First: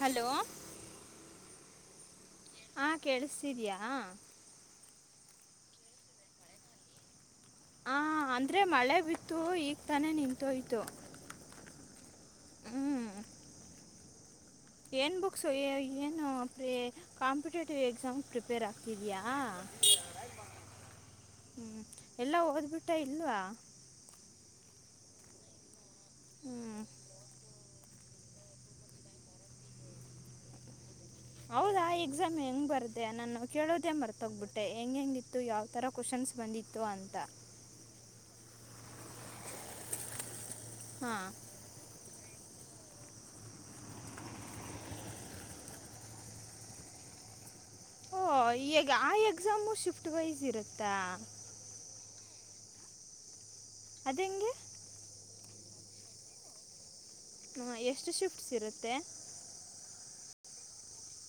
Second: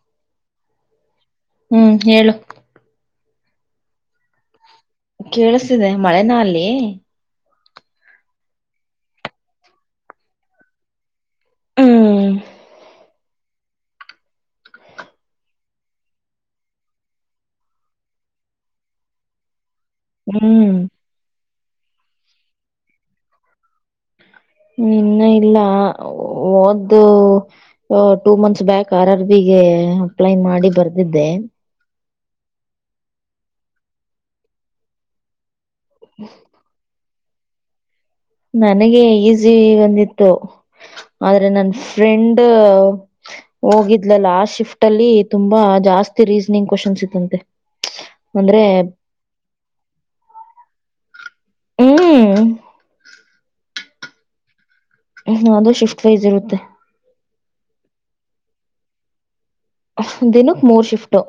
hello ಹ್ಮ್ ಹೇಳು ಹ ಕೇೇಳಸ್ತಿದಯ ಕೇಳಿಸತಿದೆ ಮಳೆನ ಅಲ್ಲಿ ಹ ಅಂದ್ರೆ ಮಳೆ ಬಿತ್ತು ಈಗ ತಾನೇ ನಿಂತುಯ್ತು ಹ ಏನು ಬುಕ್ಸು ಏನು ಪ್ರೇ ಕಾಂಪಿಟೇಟಿವ್ ಎಕ್ಸಾಮ್ ಪ್ರಿಪೇರ್ ಆಗ್ತಿದೆಯಾ ಹ್ಮ್ [unintelligible] ಎಲ್ಲಾ ಓದ್ಬಿಟ್ಟ ಇಲ್ವಾ ಇನ್ನ ಇಲ್ಲ ಹ್ಞೂ ಓದ್ದು [unintelligible] two months back R R B ಗೆ ಅಪ್ಲೈ ಮಾಡಿ ಬರ್ [unintelligible] ಹೌದಾ ಎಕ್ಸಾಮ್ ಹೆಂಗ್ ಬರ್ದೆ ನಾನು ಕೇಳೋದೇ ಮರ್ತೋಗ್ಬಿಟ್ಟೆ ಹೆಂಗ ಹೆಂಗಿತ್ತು ಯಾವ [unintelligible] ಥರ ಕ್ವಶನ್ಸ್ ಬಂದಿತ್ತು ಅಂತ ನನಗೆ ಈಸಿ ಬಂದಿತ್ತು ಹಾಂ ಆದ್ರೆ ನನ್ ಟ್ರೆಂಡ್ ಹೋಗಿದ್ಲಲ್ಲ ಆ ಶಿಫ್ಟ್ ಅಲ್ಲಿ ತುಂಬಾ ಜಾಸ್ತಿ ರೀಸನಿಂಗ್ ಕ್ನ್ [unintelligible] ತೆ ಓ ಈಗ ಆ ಎಕ್ಸಾಮು ಶಿಫ್ಟ್ ವೈಸ್ ಇರುತ್ತಾ ಹ್ಮ್ ಅದ ಹೆಂಗೆ ಹ್ಮ್ ಅದು ಶಿಫ್ಟ್ ವೈಸ್ ಇರುತ್ತೆ [unintelligible] ಎಷ್ಟು ಶಿಫ್ಟ್ಸ್ ಇರುತ್ತೆ ದಿನಕ್ಕೆ ಮೂರ್ ಶಿಫ್ಟು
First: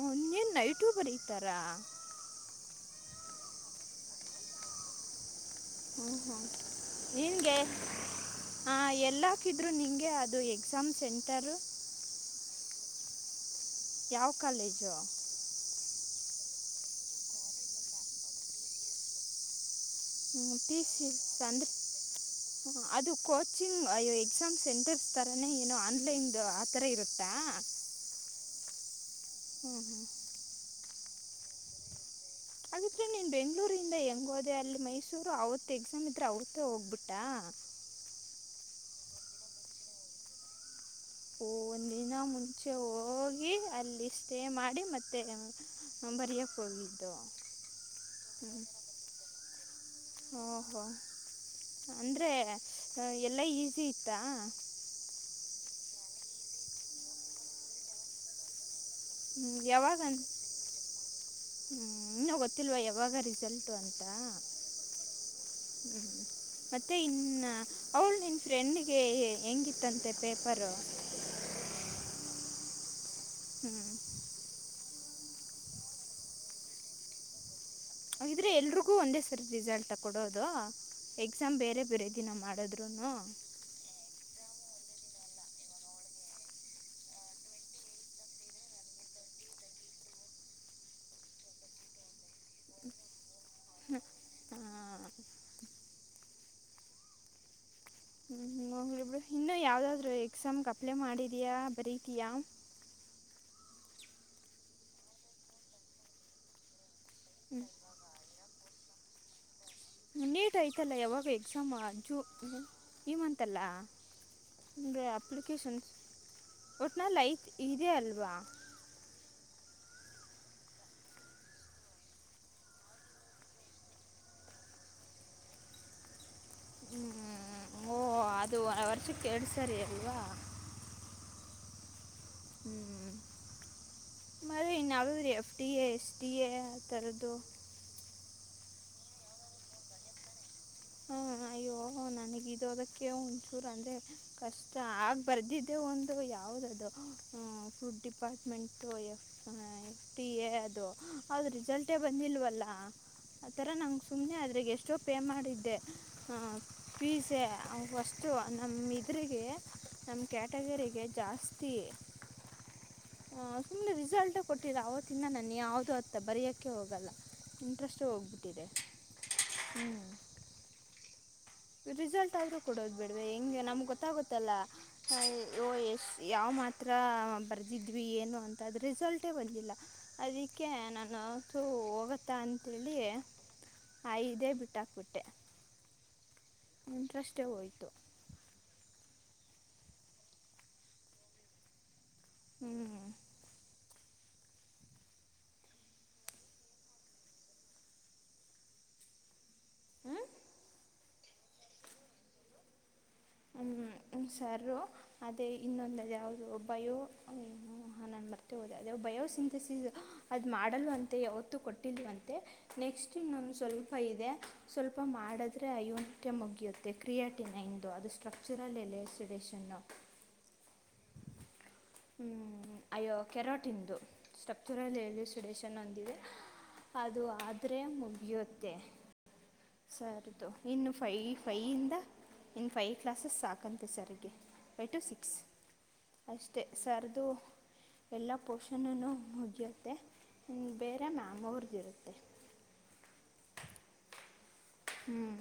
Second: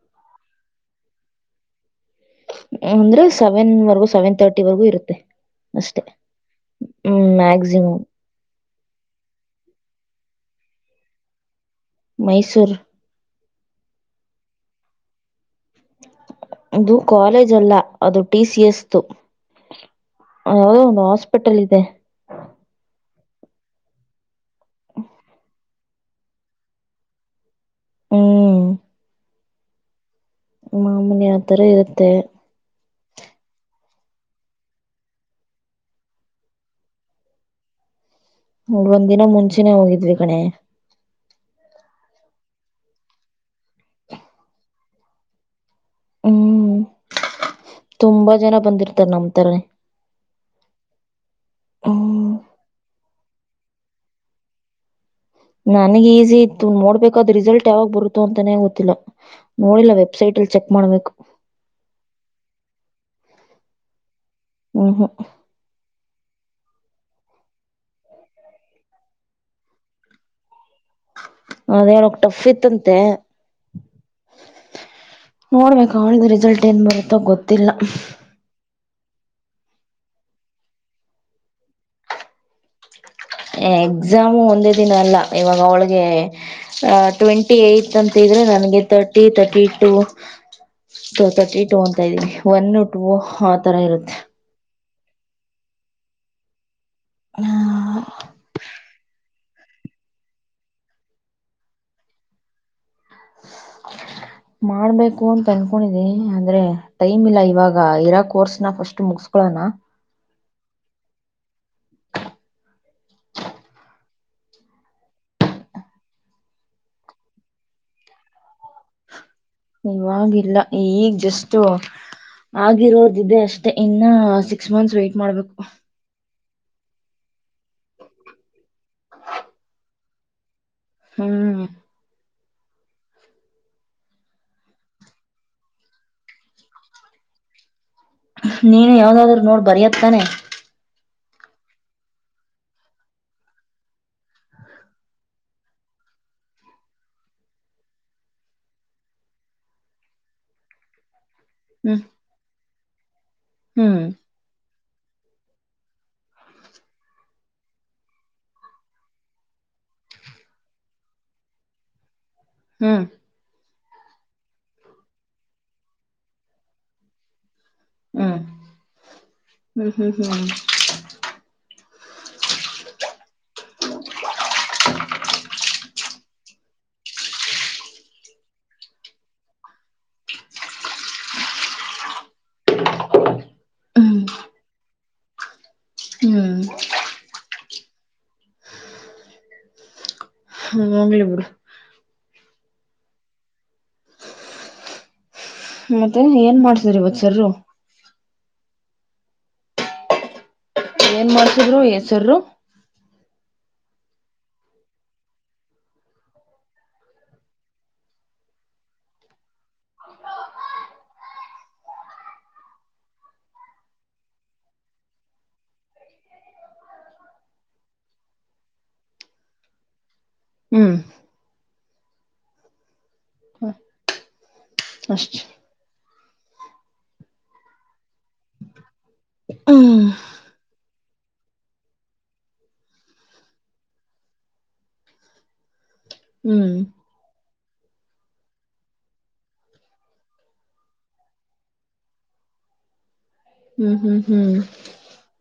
ಹನ್ನೇನ್ ನೈಟೂ ಬರತಾರ ಅಂದ್ರೆ ಸೆವೆನ್ ವರೆಗೂ ಸೆವೆನ್ ತರ್ಟಿ ವರೆಗೂ ಇರುತ್ತೆ ಅಷ್ಟೆ ಹ್ಮ್ ಹ್ಮ ಹ್ಮ್ ನಿನಗೆ ಮ್ಯಾಕ್ಸಿಮಮ್ ಹಾ ಎಲ್ಲ ಹಾಕಿದ್ರು ನಿಂಗೆ ಅದು ಎಕ್ಸಾಮ್ ಸೆಂಟರ್ ಮೈಸೂರು ಯಾವ ಕಾಲೇಜು ಇದು ಕಾಲೇಜ ಅಲ್ಲ ಅದು ಟಿ ಸಿ ಎಸ್ ದು ಹ್ಮ ಟಿ ಸಿ ಎಸ್ ಅಂದ್ರೆ ಅದು [unintelligible] ಕೋಚಿಂಗ್ ಅಯ ಎಕ್ಸಾಮ್ ಸೆಂಟರ್ಸ್ ತರಾನೇ ಏನೋ ಆನ್ಲೈನ್ ಆತರ ಇರುತ್ತಾ ಹ್ಮ ಹ್ಮ್ ಹ್ಮ್ [inaudible] [unintelligible] ಮಾಮೂಲಿ ಆ ತರ ಇರುತ್ತೆ ಹಾಗಿದ್ರೆ ನೀನ್ ಬೆಂಗ್ಗಳೂರು [unintelligible] ದ ಹೆಂಗೋದೆ ಅಲ್ಲಿ ಮೈಸೂರು ಅವತ್ ಎಕ್ಸಾಮ್ ಇದ್ರೆ ಅವ್ರತ್ತೇ ಹೋಗ್ಬಿಟ್ಟಾ ಒಂದ್ ದಿನ ಮುಂಚೆನೇ ಹೋಗಿದ್ವಿ ಕಣೆ [unintelligible] ಒಂದ ದಿನ ಮುಂಚೆ ಹೋಗಿ ಅಲ್ಲಿ ಸ್ಟೇ ಮಾಡಿ ಮತ್ತೆ ಹ್ಮ್ ಬರೆಯೋಕ್ಕೆ ಹೋಗಿದ್ದು ತುಂಬಾ ಜನ ಹ್ಞೂ ಬಂದಿರ್ತಾರೆ ನಮತರ ಓಹೋ ಅಂದ್ರೆ ಹ್ಮ್ ಎಲ್ಲ ಈಸಿ ಇತ್ತಾ ನನಗ್ ಈಸಿ ಇತ್ತು ನೋಡ್ಬೇಕಾದ್ ರಿಸಲ್ಟ್ ಯಾವಾಗ ಬರುತ್ತೋ ಅಂತಾನೇ ಗೊತ್ತಿಲ್ಲ ಹ್ಮ್ ನೋಡಿಲ್ಲ ಯಾವಾಗ [unintelligible] ವೆಬ್ಸೈಟ್ ಅಲ್ಲಿ ಚೆಕ್ ಮಾಡ್ಬೇಕು ಹ್ಮ್ ಇನ್ನ ಗೊತ್ತಿಲ್ವಾ ಯಾವ ಯಾವಗ ರಿಸಲ್ಟ್ ಅಂತ ಹ್ಮ ಹಾ [unintelligible] ಹ್ಮ್ ಮತ್ತೆ ಇನ್ನ ಅವಳ ನಿನ್ ಫ್ರೆಂಡ್ಗೆ ಹೆಂಗಿತ್ತಂತೆ ಪೇಪರ್ ಅದ್ ಹೇಳಕ್ ಟಫ್ ಇತ್ತಂತೆ ಹ್ಮ್ ನೋಡ್ಬೇಕಕ್ ಅವಳಿಗೆ ರಿಸಲ್ಟ್ ಏನ್ ಬರುತ್ತೋ ಗೊತ್ತಿಲ್ಲ ಹಾಗಿದ್ರೆ ಎಲ್ರಿಗೂ ಒಂದೇ ಸರ ರಿಸಲ್ಟ್ ಕೊಡೋದು ಎಕ್ಸಾಮ್ ಬೇರೆ ಬೇರೆ ದಿನ ಮಾಡದ್ರುನು ಎಕ್ಸಾಮು ಒಂದೇ ದಿನ ಅಲ್ಲ ಇವಾಗ ಅವಳಿಗೆ ಟ್ವೆಂಟಿ ಏತ್ ಅಂತ ನನ್ಗೆ thirty thirty two to thirty two ಅಂತ ಇದ್ದೀನಿ ಒನ್ ಆ ತರ ಇರುತ್ತೆ ಹೋಗ್ಲಿಬಿಡು ಹ್ಮ ಬಿ ಇನ್ನು ಯಾವ್ದಾದ್ರು ಎಕ್ಸಾಮ್ಗೆ ಕಪ್ಲಲೆ ಮಾಡಿದ್ಯಾ ಬರತಯಾ ಮಾಡ್ಬೇಕು ಅಂತ ಅನ್ಕೊಂಡಿದಿ ಅಂದ್ರೆ ಟೈಮ್ ಇಲ್ಲ ಇವಾಗ ಇರಾ ಕೋರ್ಸ್ನ ಫಸ್ಟ್ ಮುಗಸ್ಕೊಳೋನಾ ನೀಟ್ ಆಯ್ತಲ್ಲ ಯಾವಾಗ ಎಕ್ಸಾಮ ಜ ಇಂತಂತಲ್ಲ ಎಪ್ಲಿಕೇಶನ್ ಒಟ್ನ ಲಐಟ್ ಇದೆ ಅಲ್ವಾ ಇವವಾಗಿಲ್ಲ ಈಗ್ ಜಸ್ ಆಗಿರೋದ್ದೆ ಅಷ್ಟೆ ಇನ್ನ ಸಿಕ್ಸ್ ಮಂತ್ಸ್ ವೈ್ಟಟ್ ಮಾಡ್ಬೇಕು ಹ್ಮ್ ಓ ಅದು ವರ್ಷಕ್ಕೆೇಳ್ಸರಿ ಅಲ್ವಾ ಹ್ಮ್ ಹ್ಮ್ ಮ ಇನ್ನಡ ರೀ F T A S T A ಥರದ್ದು ನೀನು ಯಾವ್ದಾದ್ರರು ನೋಡ್ ಬರಿತ್ತತಾನೆ ಹಾ ಅಯ್ಯೋ ನನಗ ಇ ಅದಕ್ಕೆ ಒಂಚೂರು ಅಂದ್ರೆ ಕಷ್ಟ ಆಗ ಬರ್ದಿದ್ದೆ ಒಂದು ಯಾವ್ದದು food department F T A ಅದು ಹೌದ್ ರಿಸಲ್ಟೇ ಹ್ಮ್ ಬಂದಿಲ್ವಲ್ಲಾ ಆತರ ನಂ್ ಹ್ಮ್ ಸುಮನೆ ಆದದ್ರಗ್ ಎಷ್ಟೋ ಪೇ ಮಾಡಿದ್ದ ಪಸೆ ವಸ್ತು ನಮ್ಮ ಇದ್ರರಿಗೆ ನಮ್ಮ ಕ್ಯಾಟಗರಿ ರಿಗೆಜಾಸ್ತಿಯೇ ಹ್ಮ್ ತುಮ ರಿಸಲ್ಟ ಕೊಟ್ಟರ ಆವತ್ತಿಂದ ನಾನು ಯಾವುದು ಅತ್ತ ಬರಯೋಕ್ಕೆ ಹೋಗಲ್ಲ ಇಂಟ್ರೆಸ್ಟೇ ಹೋಗ್ಬಿಟ್ಟಿದೆ ಹ್ಮ ಹ ಹ್ಞೂ ರಿಸಲ್ಟ್ ಆದ್ರರು ಕೊಡೋದು ಬಿಡ್ರ ಹೆಂಗೆ ನಮ್ಗೆ ಗೊತ್ತಾಗತ್ತಲ್ಲ ಯಾವ ಮಾತ್ರ ಬರೆದಿದ್ವಿ ಏನು ಅಂತ ರಿಸಲ್ಟೇ ಬಂದಿಲ್ಲ ಅದಕ್ಕೆ ನಾನು ದು ಹೋಗತ್ತ ಅಂಂತೇಳಿ ಹ್ಮ್ ಐದೇ ಬಿಟ್ಟಾಕ್ಬಿಟ್ಟೆ ಹ್ಮ್ ಇಂಟ್ರಸ್ಟೆ ಯೋತು ಹ್ಮ ಹೋಗ್ಲಿಬಿಡು ಹ್ಮ್ ಮತ್ತೆ ಏನ್ ಮಾಡ್ತರೆ ಇವತ್ತು ಸರ್ ಹ್ಞೂ ಏನ್ ಮಾಡ್ಸಿದ್ರು ಸರ್ ರು ಹ್ಮ್ ನಮ್ ಸಾರು ಅದೇ ಇನ್ನೊಂದು ಯಾವ್ದದು ಬಯೋ ನಾನು ಮರತೇ ಹೋದೆ ಅದು ಬಯೋ ಬಯೋಸಿಂಥಸಿಸ್ ಅದ್ ಮಾಡಲವ ಅಂತೆ ಯಾವತ್ತು ಕೊಟ್ಟಲ್ ಅಂತೆ ನೆಕ್ಸ್ಟ್ ಇನೊಂದು ಸ್ವಲ್ಪ ಇದೆ ಸ್ವಲ್ಪ ಮಾಡಿದ್ರೆ ಅಐನಟ ಮುಗಿಯುತ್ತೆ ಕ್ರಿಯಾಟಿನ ಇಂದು ಅ ಸ್ಟ್ರಕ್ಚುರಲ್ ಎಲೆಸ್ಡೇಷನ್ ಹ್ಮ್ ಹ್ಮ್ ಅಯ್ಯೋ ಕೆರಾಟ ಇಂದು ಸ್ಟಕ್ಚೂರಲ್ಲಿ ಎ ಅಷ್ಟೇ ಸಡೇಶನ್ ಒಂದಿದೆ ಅದು ಆದ್ರೆ ಮುಗಿಯುತ್ತೆ ಹ್ಮ್ ಸರಿದುು ಇನ್ನು ಫೈ ಫೈಯಿಂದ ಇನ್ನು ಫೈ ಕ್ಲಾಸಸ್ ಸಾಕಂತೆೆ ಸರ್ಗೆ ಫೈವ ಟು ಸಿಕ್ಸ್ ಅಷ್ಟೆ ಹ್ಮ್ ಸರ್ದುು ಎಲ್ಲಾ ಪೋಷಣನು ಮುಜಿಯುತ್ತೆ ಬೇರೆ ಮ್ಯಾಮ್ ಅವರ್ ಇರುತ್ತೆ [inaudible] ಹ್ಮ್ ಹ್ಮ್ ಹ್ಮ್ ಹ್ಮ್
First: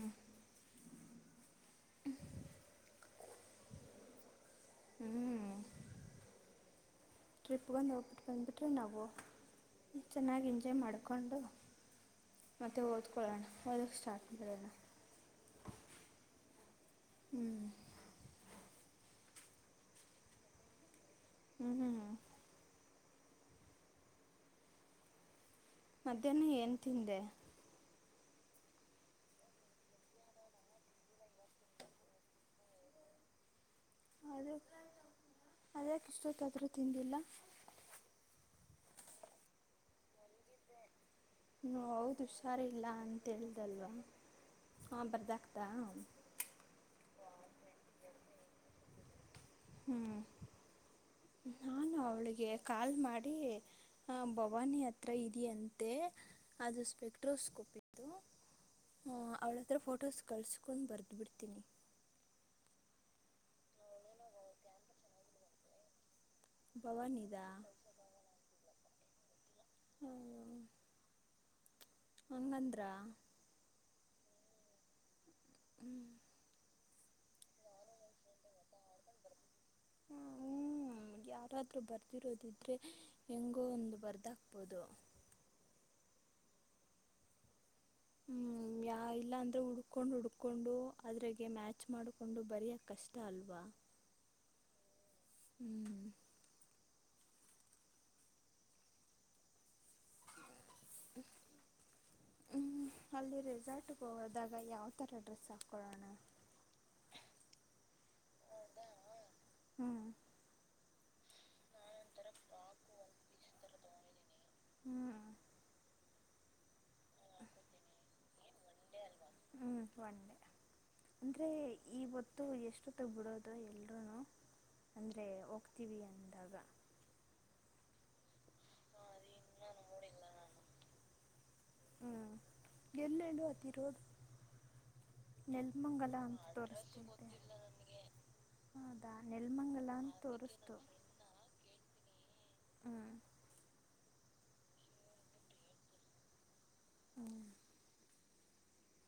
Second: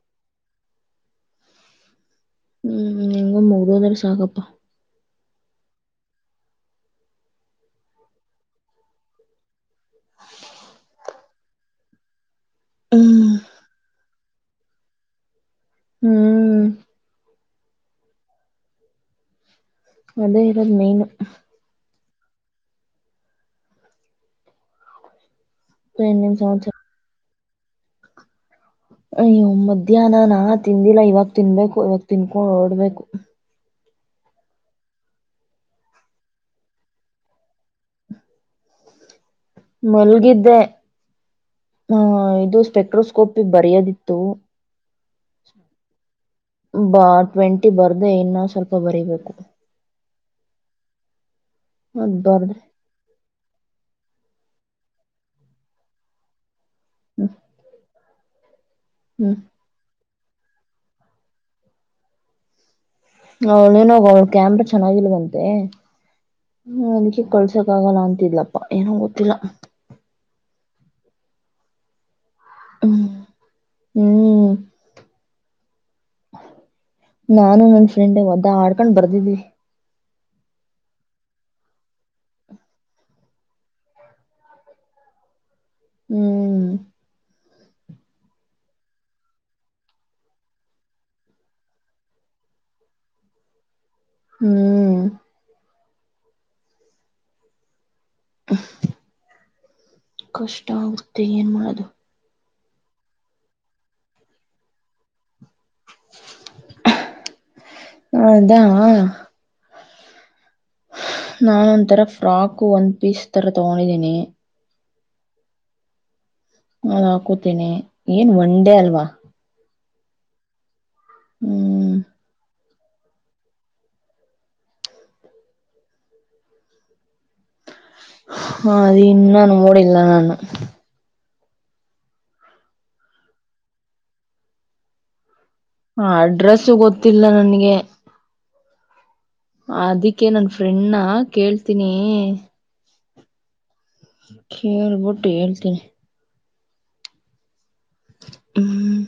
ಹ್ಮ್ ಹೆಂಗೋ ಮುಗುದದ ಅಲ್ಲ ಸಾಕಪ್ಪ ಹ್ಞೂ ಟ್ರಿಪ್ಗೊಂದ್ ಹೋಗ್ಬಿಟ್ಟು ಬಂದುಬಿಟ್ರೆ ನಾವು ಚೆನ್ನಾಗಿ ಎಂಜಾಯ್ ಮಾಡ್ಕೊಂಡು ಮತ್ತೆ ಹ್ಮ್ ಓದ್ಕೊಳ್ಳೋಣ ಓದಕ್ಕೆ ಸ್ಟಾರ್ಟ್ ಮಾಡೋಣ ಹ್ಮ್ ಹ್ಮ್ ಅದೇ ಇರೋದ್ ಮೇನ್ ಹ್ಮ್ ಹ್ಮ್ ಇನ್ನೇನ್ ಮಧ್ಯಾಹ್ನ ಏನ್ ಸಮಾಚಾರ ತಿಂದೆ ಅ ಮಧ್ಯಾಹ್ನ ನಾ ತಿಂದಿಲ್ಲ ಇವಾಗ ತಿನ್ಬೇಕು ಇವಾಗ ತಿನ್ಕೊಂಡ ಹೊರಡಬೇಕು ಅದ ಅದಕ್ಕೆ ಇಷ್ಟೊತ್ತಾದ್ರೂ ತಿಂದಿಲ್ಲ ಮಲ್ಗಿದ್ದೆ ವೋ ಆ ಹೌದ ಇದು ಹುಷಾರಿಲ್ಲ ಅಂತ ಸ್ಪೆಕ್ಟ್ರೋಸ್ಕೋಪಿಗೆ ಹೇಳ್ದಲ್ವ ಬರೆಯೋದಿತ್ತು ಹಾ ಬರ್ದಾಗ್ತಾ ಬಾ ಟ್ವೆಂಟಿ ಬರ್ದೆ ಇನ್ನೂ ಸ್ವಲ್ಪ ಬರಿಬೇಕು ಹ್ಮ್ ನಾನು ಅದ್ ಅವಳಿಗೆ ಬರ್ದೆ ಕಾಲ್ ಮಾಡಿ ಹ ಭವಾನಿ ಹತ್ರ ಇದೆಯಂತೆ ಅದು ಹ್ಮ್ ಸ್ಪೆಕ್ಟ್ರೋಸ್ಕೋಪ್ ಇತ್ತು ಹ ಹ್ಮ್ ಅವಳ ಹತ್ರ ಫೋಟೋಸ್ ಕಳ್ಸ್ಕೊಂಡು ಬರ್ದ ಬಿಿಡ್ತೀನಿ ಅವಳೇನೋಗ ಅವ್ಳ ಕ್ಯಾಮ್ರ ಚೆನ್ನಾಗಿಲ್ವಂತೆ ಹ್ಮ ಅದಕೆ ಭವಾನಿದಾ ಕಳ್ಸೋಕ್ ಆಗಲ್ಲ ಅಂತಿದ್ಲಪ್ಪ ಏನೋ ಗೊತ್ತಿಲ್ಲ ಹಂಗಂದ್ರ ಹ್ಮ್ ಹ್ಮ್ ನಾನು ನನ್ ಫ್ರೆಂಡ್ ಓದ್ದಾಡ್ಕೊಂಡ್ ಬರ್ದಿದಿವಿ ಹಾ ಹ್ಮ್ ಯಾರಾದ್ರೂ ಬರ್ದಿರೋದಿದ್ರೆ ಹೆಂಗೋ ಒಂದು ಬರ್ದ ಹಾಕ್ಬೋದು ಹ್ಮ್ ಹ್ಮ್ ಯಾ ಇಲ್ಲ ಅಂದ್ರೆ ಹುಡ್ಕೊಂಡು ಹುಡ್ಕೊಂಡು ಅದ್ರಾಗ ಮ್ಯಾಚ್ ಮಾಡಿಕೊಂಡು ಬರೆಯೋ ಕಷ್ಟ ಅಲ್ವಾ ಹ್ಮ್ ಹ್ಞೂ [unintelligible] ಕಷ್ಟ ಆಗುತ್ತೆ ಏನ್ ಮಾಡೋದು ಹ್ಮ್ ಅಲ್ಲಿ ರೆಸಾರ್ಟ್ಗೆ ಹೋದಾಗ ಯಾವ ತರ ಓ ಅದಾ ಹ್ಮ್ ನಾನ ಒಂಥರ ಫ್ರಾಕ್ ಒಂದ್ ಪೀಸ್ ತರ ತಗೊಂಡಿದೀನಿ ಹ್ಮ್ ನಾನ ಹಾಕೋತಿನಿ ಏನ್ ಒನ್ ಡೇ ಅಲ್ವಾ ಹ್ಮ ಒಂಡೆ ಅಂದ್ರೆ ಹ್ಮ್ ಇವತ್ತು ಎಷ್ಟು ಹ ಬಿಡೋದು ಎಲ್ರೂ ಅಂದರೆ ಹೋಗ್ತೀವಿ ಅಂದಾಗ ಹ ಅದು ಇನ್ನಾ ನೋಡಿಲ್ಲ ನಾನು ಹ್ಮ್ ಗೆಲ್ಲೆಡುು ಹತ್ತರೋದು ಹ ಅಡ್ರೆಸ್ಸ ಗೊತ್ತಿಲ್ಲ ನನ್ಗೆ ಹೌದಾ ನೆಲಮಂಗಲ ಅಂತ ಅದಕ್ಕೆ ನನ್ ತೋರಿಸ್ತು ಫ್ರೆಂಡ್ನಾ ಕೇಳ್ತೀನಿ ಹ್ಞೂ ಕೇಳ್ ಬಿಟ್ಟು ಹೇಳ್ತೀನಿ [unintelligible] ಹ್ಮ್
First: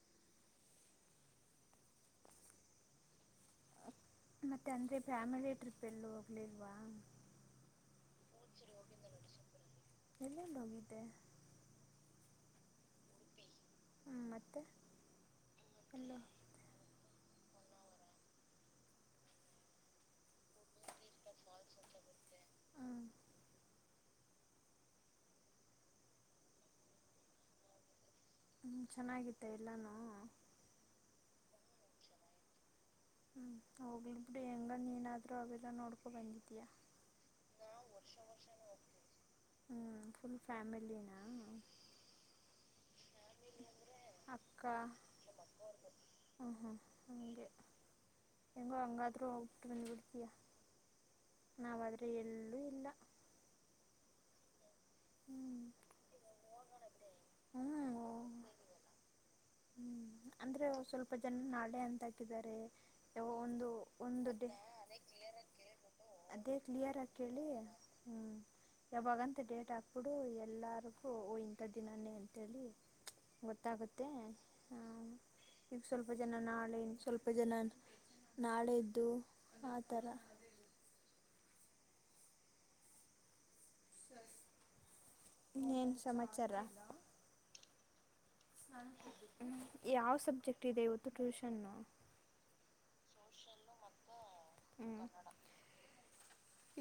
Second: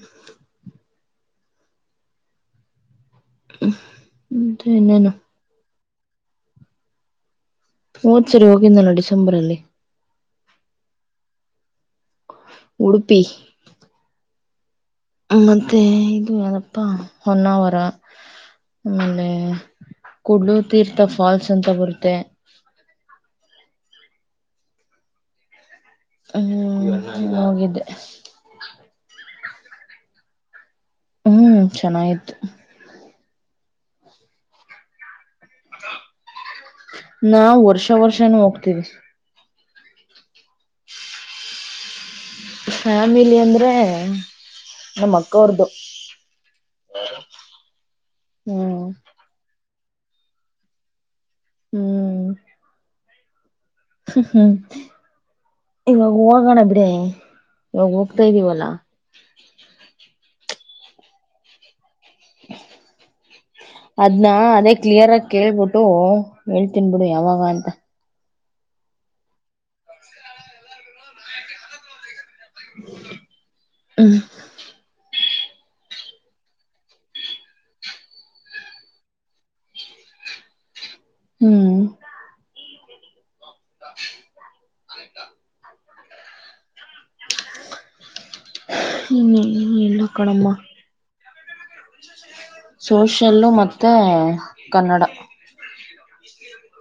ಹ್ಮ ಮತ್ತೆ ಮತ್ತು ಅಂದರೆ ಇನೇನು ಫ್ಯಾಮಿಲಿ ಟ್ರಿಪ್ ಎಲ್ಲೂ ಹೋಗ್ಲಿಲ್ವಾ ಹೊದ್ಸಾರಿ ಹೋಗಿಡ್ನಲ್ಲ ಡಿಸೆಂಬರ್ ಅಲ್ಲಿ ಎಲ್ಲೆಲ್ಲಿ ಹೋಗಿದ್ದೆ ಉಡುಪಿ ಮತ್ತು ಮತ್ತೆ ಇದು ಯನಪ್ಪಾ ಹೊನ್ನಾವರ ಆಮೇಲೆ ಕುಡ್ಲು ತೀರ್ಥ ಫಾಲ್ಸ್ ಅಂತ ಬರುತ್ತೆ ಹ್ಮ್ ಹೋಗಿದ್ದೆ ಹ್ಮ ಚೆನ್ನಾಗಿದ್ದ ಎಲ್ಲಾನೂ ಹ್ಮ್ ಚೆನ್ನಾಯತು ಹ್ಮ್ ಹೋಗ ಇಬಡ ಎಂಗ ನೀನಾದ ತ್ರ ಅಭಿಂದು ಒಕ ಬಂದತಾ ನಾವ್ ವರ್ಷ ವರ್ಷನೂ ಹೋಗ್ತೀವಿ ಹ್ಞೂ ಫುಲ್ ಫ್ಯಾಮಿಲಿನಾ ಫ್ಯಾಮಿಲಿ ಅಂದರೆ ನಮ್ಮ ಅಕ್ಕವ್ರ್ದು ಹಾಂ ಹಾಂ ಹಾಗೆ ಹೆಂಗೋ ಹ್ಮ್ ಹಂಗಾದ್ರೂ ಹಟ್ಟ ಬಂದು ಉಳಿತಯ ನಾವಾದ್ರೆ ಎಲ್ಲೂ ಇಲ್ಲ ಹ್ಮ್ ಹ್ಮ್ ಹ್ಞೂ ಇವಾಗ ಹೋಗೋಣ ಬಿಡೇ ಇವಾಗ ಹ್ಞೂ ಹೋಗ್ತಾ ಇದ್ದೀವಲ್ಲ ಹ್ಮ್ ಅಂದ್ರೆ ಸ್ವಲ್ಪ ಜನ ನಾಳೆ ಅಂತ ಹಾಕಿದ್ದಾರೆ ಒಂದು ಅದ್ನ್ನ ಒಂದು ಡೇ ಅದೇ ಕ್ಲಿಯರ್ ಆಗಿ ಕೇಳ್ಬಿಟ್ಟು ಅದೇ ಕ್ಲಿಯರ್ ಹೇಳ್ತಿನ್ಬಿಡು ಆಗಿ ಯ ಯವಾಗ ಕೇಳಿ ಅಂತ ಹ್ಮ್ ಯಾವಾಗಂತ ಡೇಟ್ ಅಪ್ಪಡು ಎಲ್ಲಾರ್ಗೂ ಇಂತ ದಿನಾನೇ ಟಲ್ಲಿಿ ಗಟಾತೆ ಹ್ಮ್ ಹ ಈಗ ಸ್ವಲ್ಪ ಜನ ನಾಳಿಂದ ಸ್ವಲ್ಪ ಜನ ನಾಳ್ದು ಆ ಥರ ಹ್ಮ್ ಇನ್ನೇನು ಸಮಾಚಾರ ಇನ್ನು ಇಲ್ಲ ಯಾವ ಕಣಮ್ಮ ಸಬ್ಜೆಕ್ಟ್ ಇದೆ ಇವತ್ತು ಟ್ಯೂಷನ್ನು ಸೋಷಲ್ ಮತ್ತೆ ಕನ್ನಡ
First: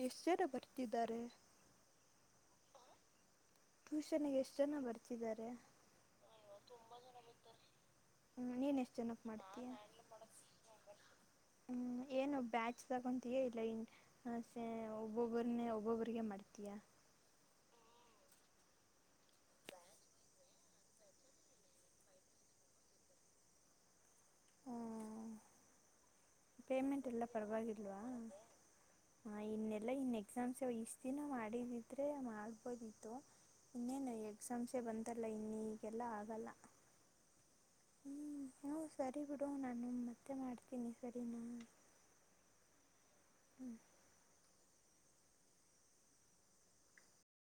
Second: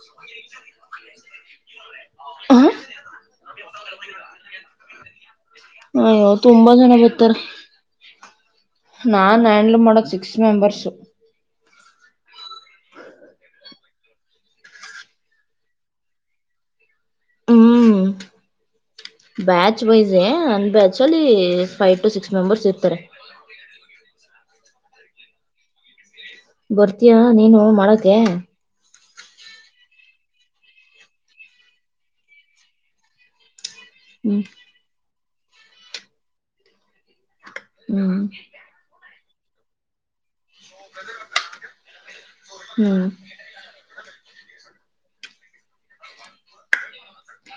ಎಷ್ಟೇರ ಬರ್ತಿದಾರೆ ಹ್ಮ ಟ್ಯೂಷನ್ ಗೆ ಎಷ್ಟ್ ಜನ ಬರ್ತಿದ್ದಾರೆ ಹ ತುಂಬಾ ಜನ ಬರ್ತಾರ ಹ್ಮ್ ನೀನ್ ಎಷ್ಟು ಜನಕ್ಕೆ ನಾನ್ ಮಾಡ್ತೀಯ ಹ್ಯಾಂಡಲ್ ಮಾಡದ ಸಿಕ್ಸ್ ಮೆಂಬರ್ಸು ಹ್ಮ್ ಏನ್ ಬ್ಯಾಟ್ಸ್ ತಗೊತಯ ಇಲ್ಲ ಇನ್ ಒಬ್ಬೊಬ್ಬ್ರನ್ನ ಒಬ್ಬೊಬ್ಬಿಗೆ ಮಾಡ್ತೀಯಾ ಹ್ಮ್ ಬ್ಯಾಚ್ ವೈಸ್ ನನ್ ಬ್ಯಾಚ್ ಅಲ್ಲಿ ಫೈವ್ ಟು ಸಿಕ್ಸ್ ಮೆಂಬರ್ಸ್ ಇರ್ತಾರೆ [unintelligible] ಪೇಮೆಂಟ್ ಬರ್ತೀಯಾ ನೀನು ಮಾಡಕೆ ಹ ಇನ್ನೆಲ್ಲಾ ಇನ್ ಎಕ್ಸಾಮ್ಸ್ ಇಷ್ಟ ದಿನ ಮಾಡಿದಿದ್ರೆ ಮಾಡ್ಬೋದಿತ್ತು ಇನ್ನೇನು ಹ್ಮ್ ಎಕ್ಸಾಮ್ಸೆ ಬಂತಲ್ಲ ಇನ್ನ ಈಗೆಲ್ಲ ಆಗಲ್ಲ ಹ್ಮ್ ಗ ಗಡ ನಮ್ಮತ್ತೆ ಹ್ಮ್ ಹ್ಮ್